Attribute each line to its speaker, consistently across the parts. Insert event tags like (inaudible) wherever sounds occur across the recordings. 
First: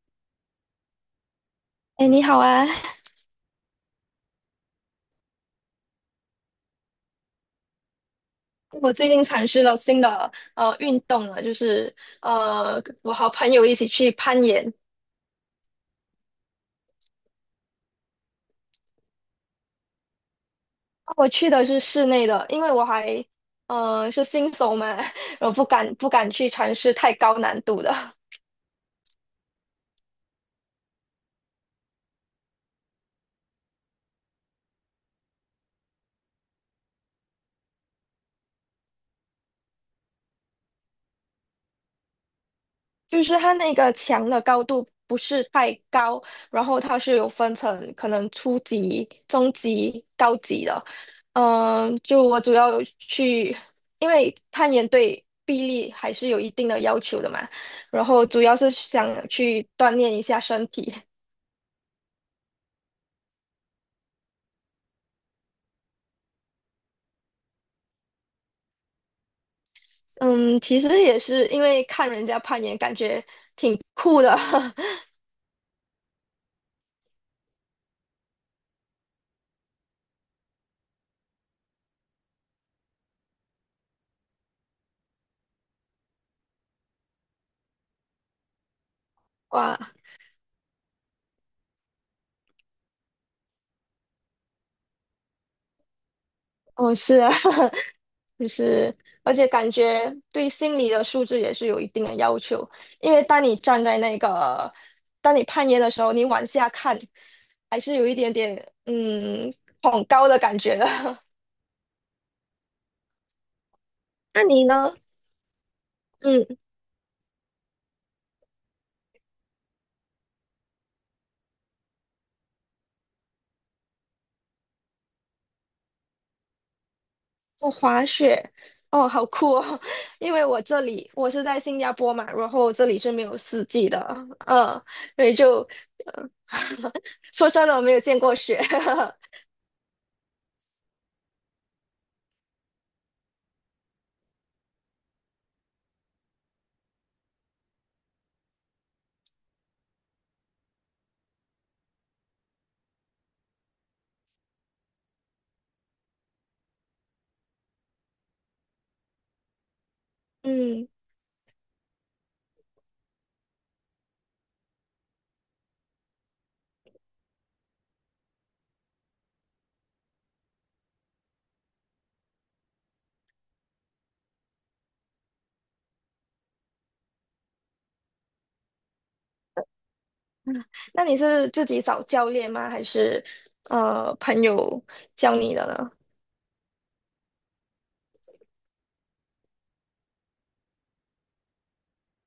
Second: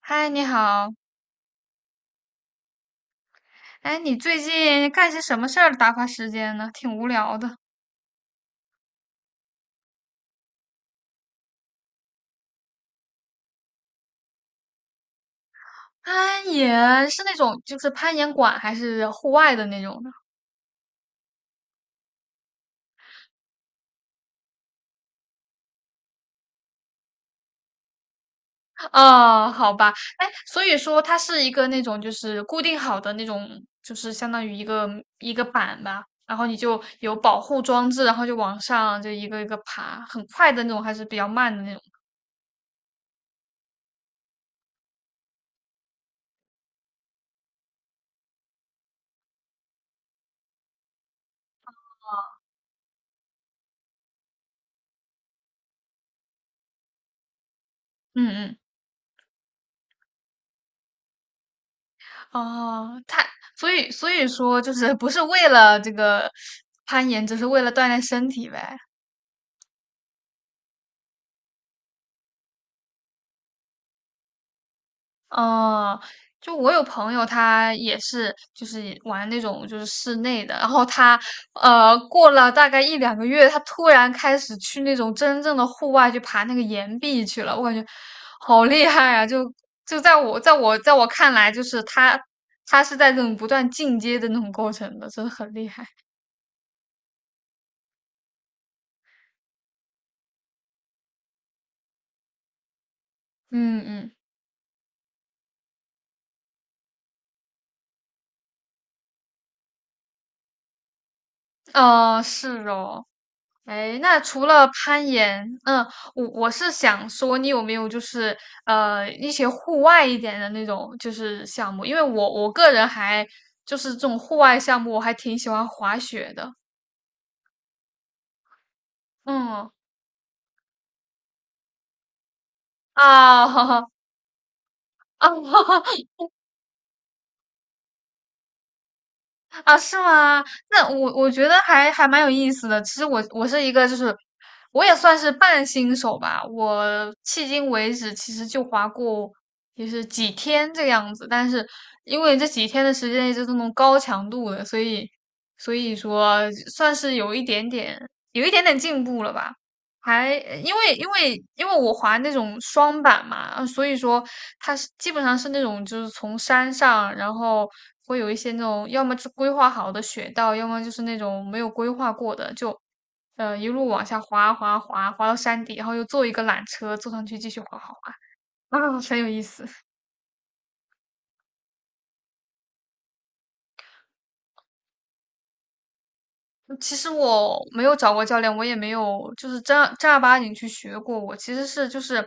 Speaker 1: 嗨，你好。
Speaker 2: 哎，你好啊！
Speaker 1: 哎，你最近干些什么事儿打发时间呢？挺无聊的。
Speaker 2: 我最近尝试了新的运动了，就是我和朋友一起去攀岩。
Speaker 1: 攀岩是那种就是攀岩馆还是户外的那种呢？
Speaker 2: 我去的是室内的，因为我还是新手嘛，(laughs) 我不敢去尝试太高难度的。
Speaker 1: 哦，好吧。哎，所以说它是一个那种就是固定好的那种，就是相当于一个板吧，然后你就有保护装置，然后就往上就一个一个爬，很快的那种还是比较慢的那种？
Speaker 2: 就是它那个墙的高度不是太高，然后它是有分成可能初级、中级、高级的。嗯，就我主要有去，因为攀岩对臂力还是有一定的要求的嘛，然后
Speaker 1: 嗯
Speaker 2: 主要
Speaker 1: 嗯。
Speaker 2: 是想去锻炼一下身体。
Speaker 1: 哦，它所以所以说就是不是为了这个攀岩，只是为了锻炼身体呗。
Speaker 2: 嗯，其实也是因为看人家攀岩，感觉挺酷的。(laughs)
Speaker 1: 哦，就我有朋友，他也是就是玩那种就是室内的，然后他过了大概一两个月，他突然开始去那种真正的户外去爬那个岩壁去了，我感觉好厉害啊！就
Speaker 2: 哇，
Speaker 1: 就在我在我在我看来，就是他是在这种不断进阶的那种过程的，真的很厉害。
Speaker 2: 哦，是啊。就是，而且感觉对心理的素质也是有一定的要求，因为当你
Speaker 1: 嗯
Speaker 2: 站在
Speaker 1: 嗯，
Speaker 2: 那个，当你攀岩的时候，你往下看，还是有一点点嗯恐高的感觉的。(laughs)
Speaker 1: 哦，是哦。哎，那
Speaker 2: 那
Speaker 1: 除
Speaker 2: 你
Speaker 1: 了
Speaker 2: 呢？
Speaker 1: 攀岩，嗯，我
Speaker 2: 嗯，
Speaker 1: 我是想说，你有没有就是一些户外一点的那种就是项目？因为我个人还就是这种户外项目，我还挺喜欢滑雪的。
Speaker 2: 我滑雪，哦，好酷
Speaker 1: 嗯
Speaker 2: 哦！(laughs) 因为我这里我是在新加坡嘛，然后这里是没有
Speaker 1: 啊，(laughs)
Speaker 2: 四
Speaker 1: 哈
Speaker 2: 季
Speaker 1: 哈
Speaker 2: 的，嗯，所
Speaker 1: 啊，
Speaker 2: 以
Speaker 1: (laughs)
Speaker 2: 就，呃 (laughs) 说真的，我没有见过雪，(laughs)
Speaker 1: 啊，是吗？那我觉得还蛮有意思的。其实我是一个，就是我也算是半新手吧。我迄今为止其实就滑过，也是几天这个样子。但是因为这几天的时间一直都那高强度的，所以说算是有一点点进步了吧。还呃因
Speaker 2: 嗯。
Speaker 1: 为因为因为我滑那种双板嘛，所以说它是基本上是那种就是从山上，然后会有一些那种要么是规划好的雪道，要么就是那种没有规划过的，就一路往下滑滑到山底，然后又坐一个缆车坐上去继续滑啊，很有意思。
Speaker 2: 那你是自己找教练吗？还是朋友教你的呢？
Speaker 1: 其实我没有找过教练，我也没有就是正儿八经去学过。我其实是就是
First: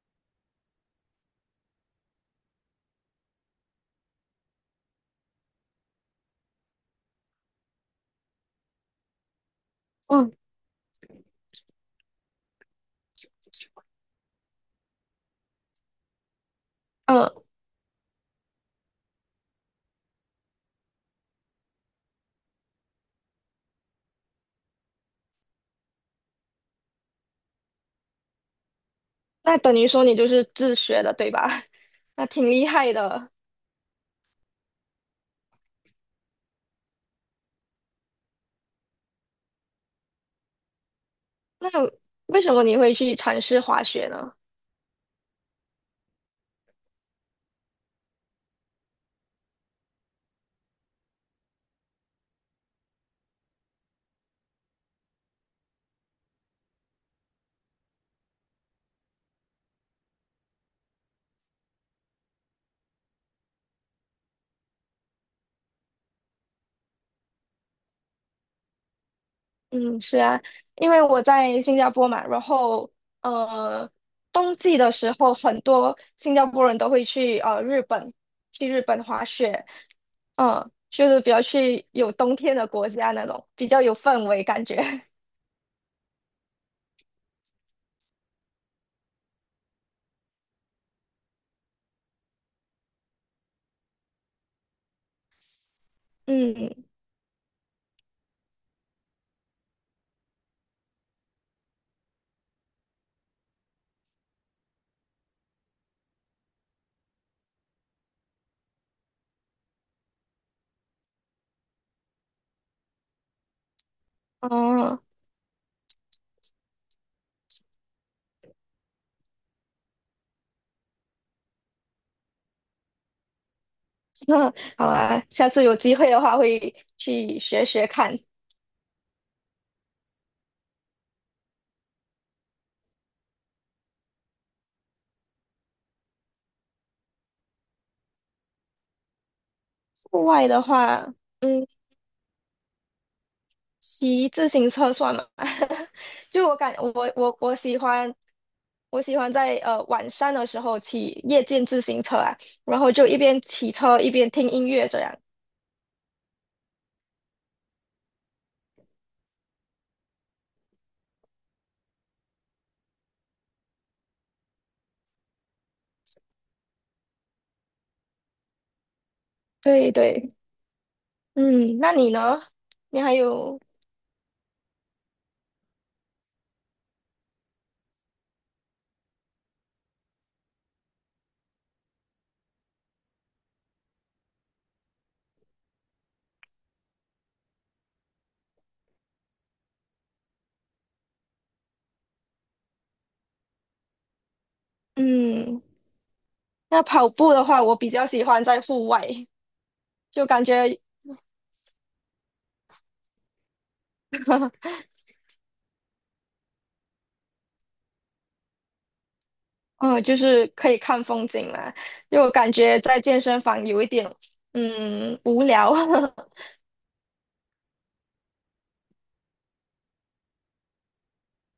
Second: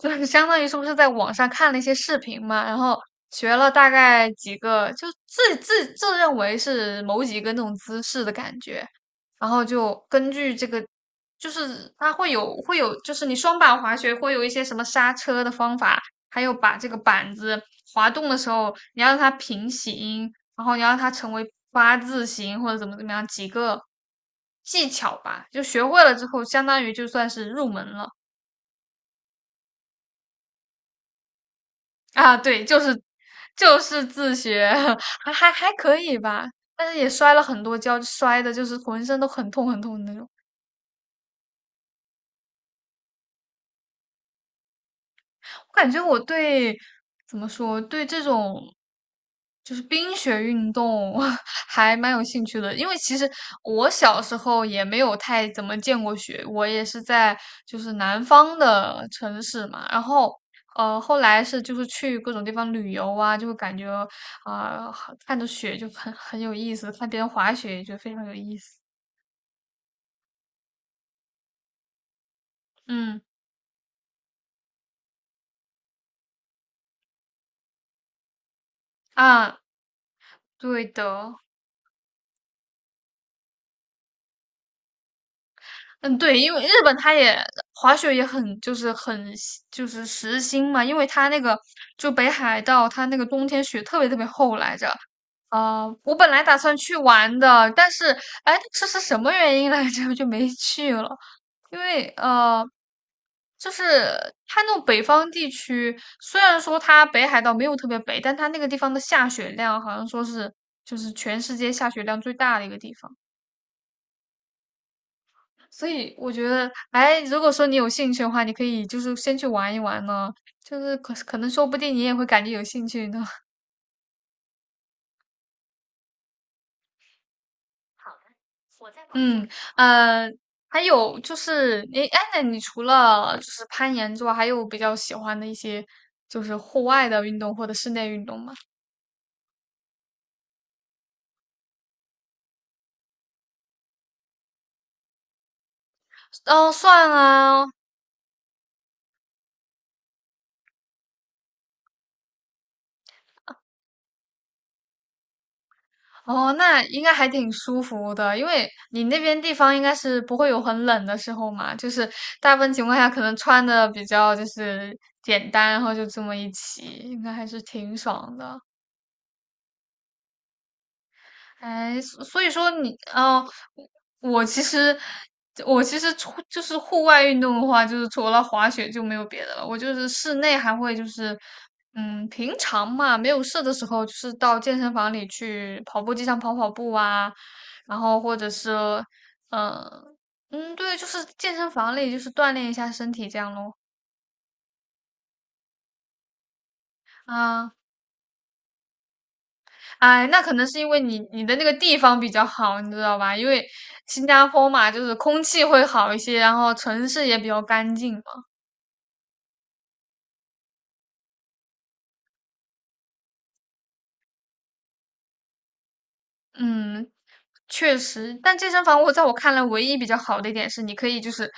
Speaker 1: 就是相当于是不是在网上看了一些视频嘛，然后学了大概几个，就自认为是某几个那种姿势的感觉，然后就根
Speaker 2: 嗯
Speaker 1: 据这个，就是它会有会有，就是你双板滑雪会有一些什么刹车的方法，还有把这个
Speaker 2: 嗯，
Speaker 1: 板子滑动的时候，你要让它平行，然后你让它成为八字形或者怎么怎么样几个技巧吧，就学会了之后，相当于就算是入门了。
Speaker 2: 那等于说你就是自学的，对吧？
Speaker 1: (laughs)
Speaker 2: (laughs) 那
Speaker 1: 啊。
Speaker 2: 挺
Speaker 1: 对，
Speaker 2: 厉
Speaker 1: 就
Speaker 2: 害
Speaker 1: 是
Speaker 2: 的。
Speaker 1: 就是自学，(laughs) 还可以吧，但是也摔了很多跤，摔的就是浑身都很痛的那种。
Speaker 2: 那为什么你会去尝试滑雪呢？
Speaker 1: 我感觉我对怎么说，对这种就是冰雪运动 (laughs) 还蛮有兴趣的，因为其实我小时候也没有太怎么见过雪，我也是在就是南方的城市嘛，然后后来是就是去各种地方旅游啊，就会感觉啊、看着雪就很有意思，看别人滑雪也觉得非常有意思。
Speaker 2: 嗯，是啊，因为我在新加坡嘛，然后
Speaker 1: 嗯
Speaker 2: 呃，冬季的时候，很多新加坡人都会去日本，去日本滑
Speaker 1: 啊，
Speaker 2: 雪，嗯，
Speaker 1: 对
Speaker 2: 就是比
Speaker 1: 的。
Speaker 2: 较去有冬天的国家那种，比较有氛围感觉，
Speaker 1: 嗯，对，因为日本它也滑雪也很就是很喜就是时兴嘛，因为它那个就北海道它那个冬天雪特别特别厚来着。啊、我
Speaker 2: (laughs)
Speaker 1: 本来打算
Speaker 2: 嗯。
Speaker 1: 去玩的，但是哎，这是什么原因来着？(laughs) 就没去了，因为就是它那种北方地区，虽然说它北海道没有特别北，但它那个地方的下雪量好像说是就是全世界下雪量最大的一个地方。
Speaker 2: 嗯，
Speaker 1: 所以我觉得，哎，如果说你有兴趣的话，你可以就是先去玩一玩呢，就是可能说不定你也会感觉有兴趣呢。
Speaker 2: (laughs) 好啊，下次有机会的话会去学学看。
Speaker 1: (laughs) 嗯，呃，还有就是，你哎，那你除了就是攀岩之外，还有比较喜欢的一些就是户外的运动或者室内运动吗？
Speaker 2: 户外的话，嗯，骑自行车算吗？(laughs) 就我
Speaker 1: 哦，
Speaker 2: 感我
Speaker 1: 算
Speaker 2: 我我
Speaker 1: 啊，
Speaker 2: 喜欢我喜欢在晚上的时候骑夜间自行车啊，然后就一边骑车一边听音乐这样。
Speaker 1: 哦，那应该还挺舒服的，因为你那边地方应该是不会有很冷的时候嘛，就是大部分情况下可能穿的比较就是简单，然后就这么一骑，应该还是挺爽的。
Speaker 2: 对对，嗯，那
Speaker 1: 哎，
Speaker 2: 你
Speaker 1: 所
Speaker 2: 呢？
Speaker 1: 所以说你，
Speaker 2: 你还
Speaker 1: 哦，
Speaker 2: 有
Speaker 1: 我其实我其实除就是户外运动的话，就是除了滑雪就没有别的了。我就是室内还会就是，嗯，平常嘛，没有事的时候，就是到健身房里去跑步机上跑跑步啊，然后或者是，嗯、嗯，对，就是健身房里就是锻炼一下身体这样咯。
Speaker 2: 嗯，那跑步的话，
Speaker 1: 啊，
Speaker 2: 我比较喜欢在户外，
Speaker 1: 哎，
Speaker 2: 就
Speaker 1: 那
Speaker 2: 感
Speaker 1: 可能是
Speaker 2: 觉
Speaker 1: 因为你的那个地方比较好，你知道吧？因为新加坡嘛，就是空气会好一些，然后城市也比较干净嘛。
Speaker 2: 嗯，就是可以看风景嘛，因为我感觉在健身房有一点，嗯，无聊。(laughs)
Speaker 1: 嗯，确实，但健身房我在我看来唯一比较好的一点是，你可以就是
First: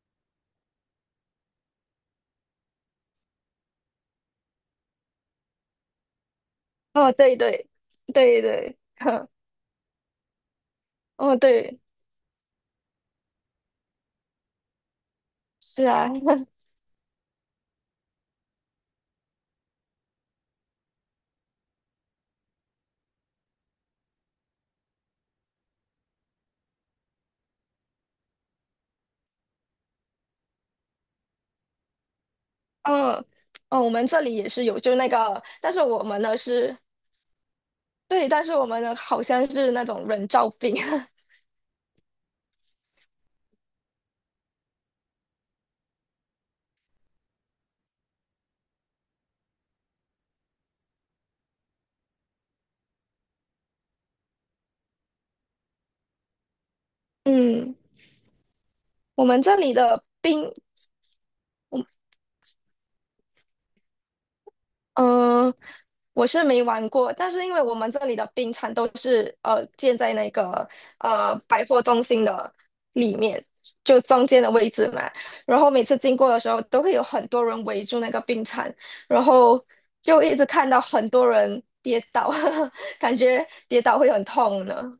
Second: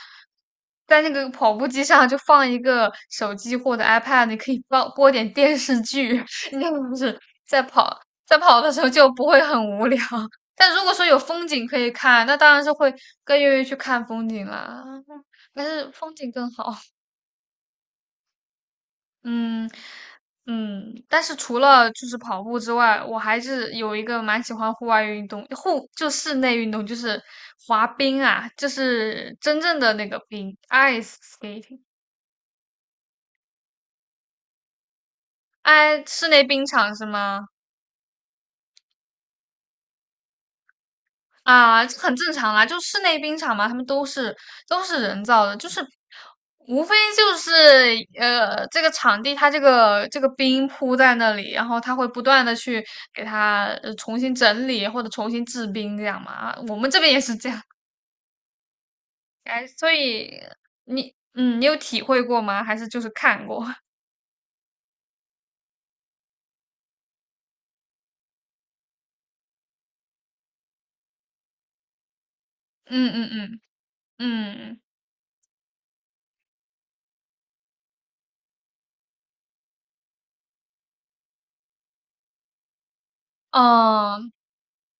Speaker 1: 在那个跑步机上就放一个手机或者 iPad，你可以放播点电视剧，(laughs) 你这不
Speaker 2: 哦，
Speaker 1: 是
Speaker 2: 对
Speaker 1: 在
Speaker 2: 对
Speaker 1: 跑在
Speaker 2: 对
Speaker 1: 跑的
Speaker 2: 对，
Speaker 1: 时候就
Speaker 2: (laughs)
Speaker 1: 不会很无聊。(laughs) 但如果说有
Speaker 2: 哦
Speaker 1: 风景可
Speaker 2: 对，
Speaker 1: 以看，那当然是会更愿意去看风景啦。(laughs) 但
Speaker 2: 是
Speaker 1: 是
Speaker 2: 啊，
Speaker 1: 风景更好。嗯嗯，但是除了就是跑步之外，我还是有一个蛮喜欢户外运动，户就室内运动就是滑冰啊，就是真正的那个冰，ice skating，
Speaker 2: (laughs) 嗯哦，我们这里也是有，就那个，但是我
Speaker 1: 哎，
Speaker 2: 们
Speaker 1: 室
Speaker 2: 呢
Speaker 1: 内冰
Speaker 2: 是，
Speaker 1: 场是吗？
Speaker 2: 对，但是我们呢好像是那种人造冰，
Speaker 1: 啊，这很正常啦，就室内冰场嘛，他们都是人造的，就是无非就是这个场地它这个冰铺在那里，然后它会不断的去给它重新整理或者重新制冰这样嘛。啊我们这边也
Speaker 2: (laughs)
Speaker 1: 是这样，
Speaker 2: 嗯，我们这
Speaker 1: 哎，
Speaker 2: 里
Speaker 1: 所
Speaker 2: 的
Speaker 1: 以
Speaker 2: 冰
Speaker 1: 你嗯，你有体会过吗？还是就是看过？(laughs)
Speaker 2: 呃，我是没玩过，但是因为我们这里的冰场都是建在那个百货中心的
Speaker 1: 嗯
Speaker 2: 里
Speaker 1: 嗯
Speaker 2: 面，
Speaker 1: 嗯
Speaker 2: 就中间的位
Speaker 1: 嗯。嗯，
Speaker 2: 置嘛。然后每次经过的时候，都会有很多人围住那个冰场，然后就一直看到很多人跌倒，(laughs) 感觉跌倒会很
Speaker 1: 哦
Speaker 2: 痛呢。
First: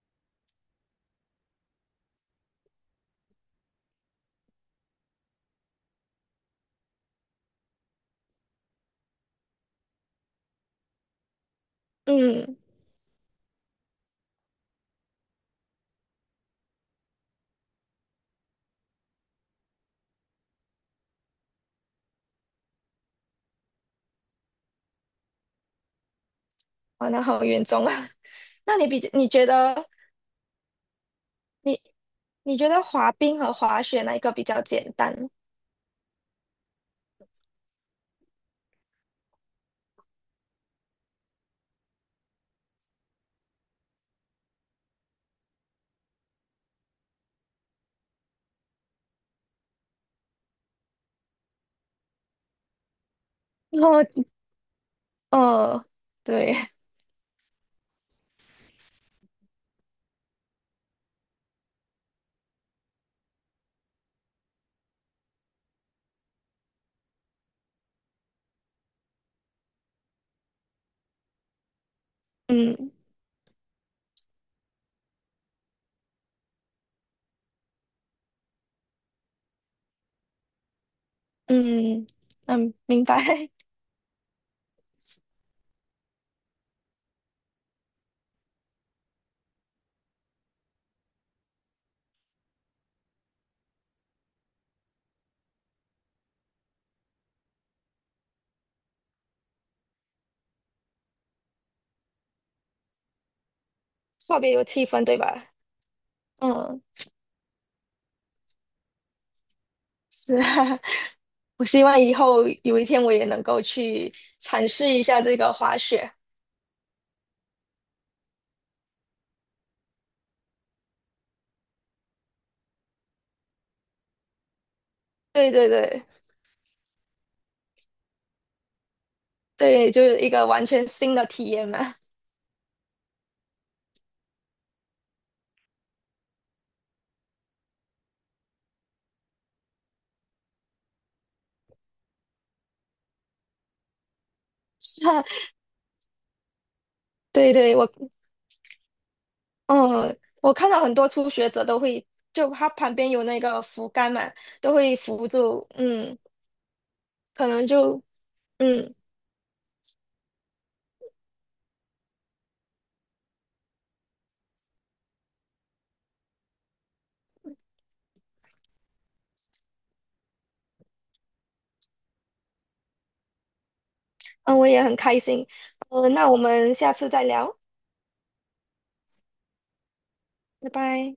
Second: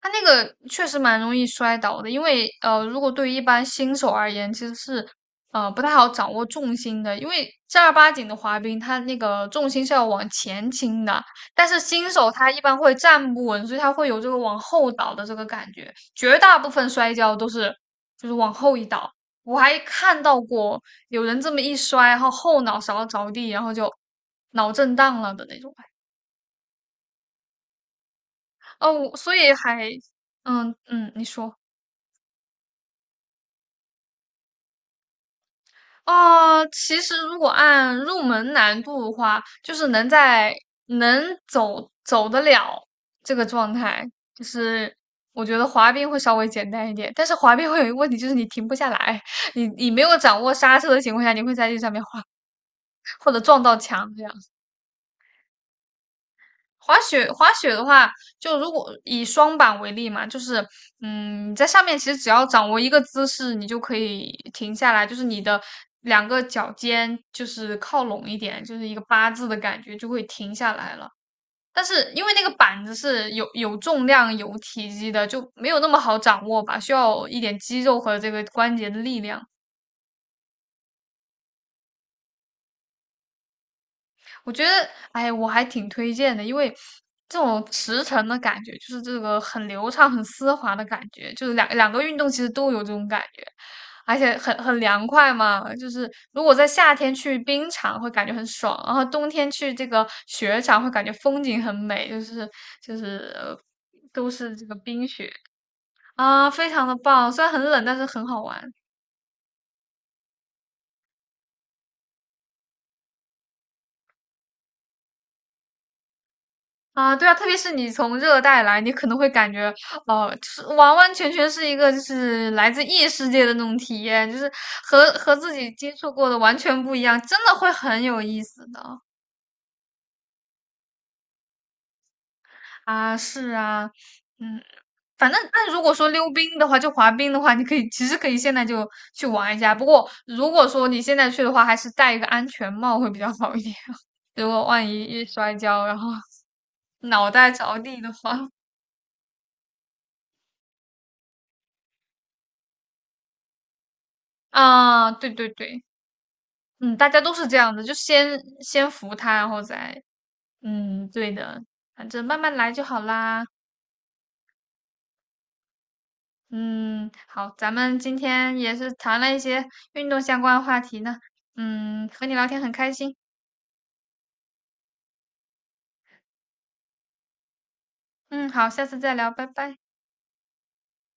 Speaker 1: 它那个确实蛮容易摔倒的，因为如果对于一般新手而言，其实是不太好掌握重心的，因为正儿八经的滑冰，它那个重心是要往前倾的，但是新手他
Speaker 2: 嗯，
Speaker 1: 一般会站不稳，所以他会有这个往后倒的这个感觉，绝大部分摔跤都是就是往后一倒。我还看到过有人这么一摔，然后后脑勺着地，然后就脑震荡了的那种。
Speaker 2: 哇，那好严重啊。(laughs) 那你比
Speaker 1: 哦，
Speaker 2: 你
Speaker 1: 所
Speaker 2: 觉
Speaker 1: 以还
Speaker 2: 得
Speaker 1: 嗯嗯，你说。
Speaker 2: 你你觉得滑冰和滑雪哪一个比较简单？
Speaker 1: 哦，其实如果按入门难度的话，就是能在能走得了这个状态，就是我觉得滑冰会稍微简单一点。但是滑冰会有一个问题，就是你停不下来，(laughs) 你没有掌握刹车的情况下，你会在这上面滑或者撞到
Speaker 2: (laughs) 哦
Speaker 1: 墙这样。
Speaker 2: 呃，对，
Speaker 1: 滑雪，滑雪的话，就如果以双板为例嘛，就是，嗯，你在上面其实只要掌握一个姿势，你就可以停下来，就是你的两个脚尖就是靠拢一点，就是一个八字的感觉，就会停下来了。但是因为那个板
Speaker 2: 嗯
Speaker 1: 子是有重量、有体积的，就没有那么好掌握吧，需要一点肌肉和这个关节的力量。
Speaker 2: 嗯嗯，明白，
Speaker 1: 我觉得，哎，我还挺推荐的，因为这种驰骋的感觉，就是这个很流畅、很丝滑的感觉，就是两个运动其实都有这种感觉，而且很凉快嘛。就是如果在夏天去冰场会感觉很爽，然后冬天去这个雪场会感觉风景很美，就是就是
Speaker 2: (laughs)
Speaker 1: 都
Speaker 2: 特别
Speaker 1: 是
Speaker 2: 有
Speaker 1: 这个
Speaker 2: 气氛，
Speaker 1: 冰
Speaker 2: 对
Speaker 1: 雪
Speaker 2: 吧？
Speaker 1: 啊，非
Speaker 2: 嗯，
Speaker 1: 常的棒。虽然很冷，但是很好玩。
Speaker 2: 是啊，(laughs) 我希望以后有一天我也能够去尝试一下这个滑雪。
Speaker 1: 啊，对啊，特别是你从热带来，你可能会感觉，哦、就是完完全全是一个就是来自异世界的那种体验，就是和
Speaker 2: 对
Speaker 1: 自
Speaker 2: 对
Speaker 1: 己接
Speaker 2: 对，
Speaker 1: 触过的完全不一样，真的会很有意思的
Speaker 2: 对，就是一个完全新的体验嘛。
Speaker 1: 啊，是啊，嗯，反正但如果说溜冰的话，就滑冰的话，你可以其实可以现在就去玩一下，不过如果说你现在去的话，还是戴一个安全帽会比较好一点，(laughs) 如果万一一摔
Speaker 2: (laughs)
Speaker 1: 跤，然后脑袋
Speaker 2: 对对，
Speaker 1: 着
Speaker 2: 我
Speaker 1: 地的话，
Speaker 2: 嗯，我看到很多初学者都会，就他旁边有那个扶杆嘛，都会
Speaker 1: 啊，
Speaker 2: 扶
Speaker 1: 对对
Speaker 2: 住，
Speaker 1: 对。
Speaker 2: 嗯，
Speaker 1: 嗯，大家都是
Speaker 2: 可
Speaker 1: 这
Speaker 2: 能
Speaker 1: 样的，就
Speaker 2: 就
Speaker 1: 先
Speaker 2: 嗯
Speaker 1: 服他，然后再，嗯，对的，反正慢慢来就好啦。嗯，好，咱们今天也是谈了一些运动相关的话题呢。嗯，和你聊天很开心。
Speaker 2: 嗯，我也很开心。那我们下次再聊，
Speaker 1: 嗯，好，下次再聊，拜拜。
Speaker 2: 拜拜。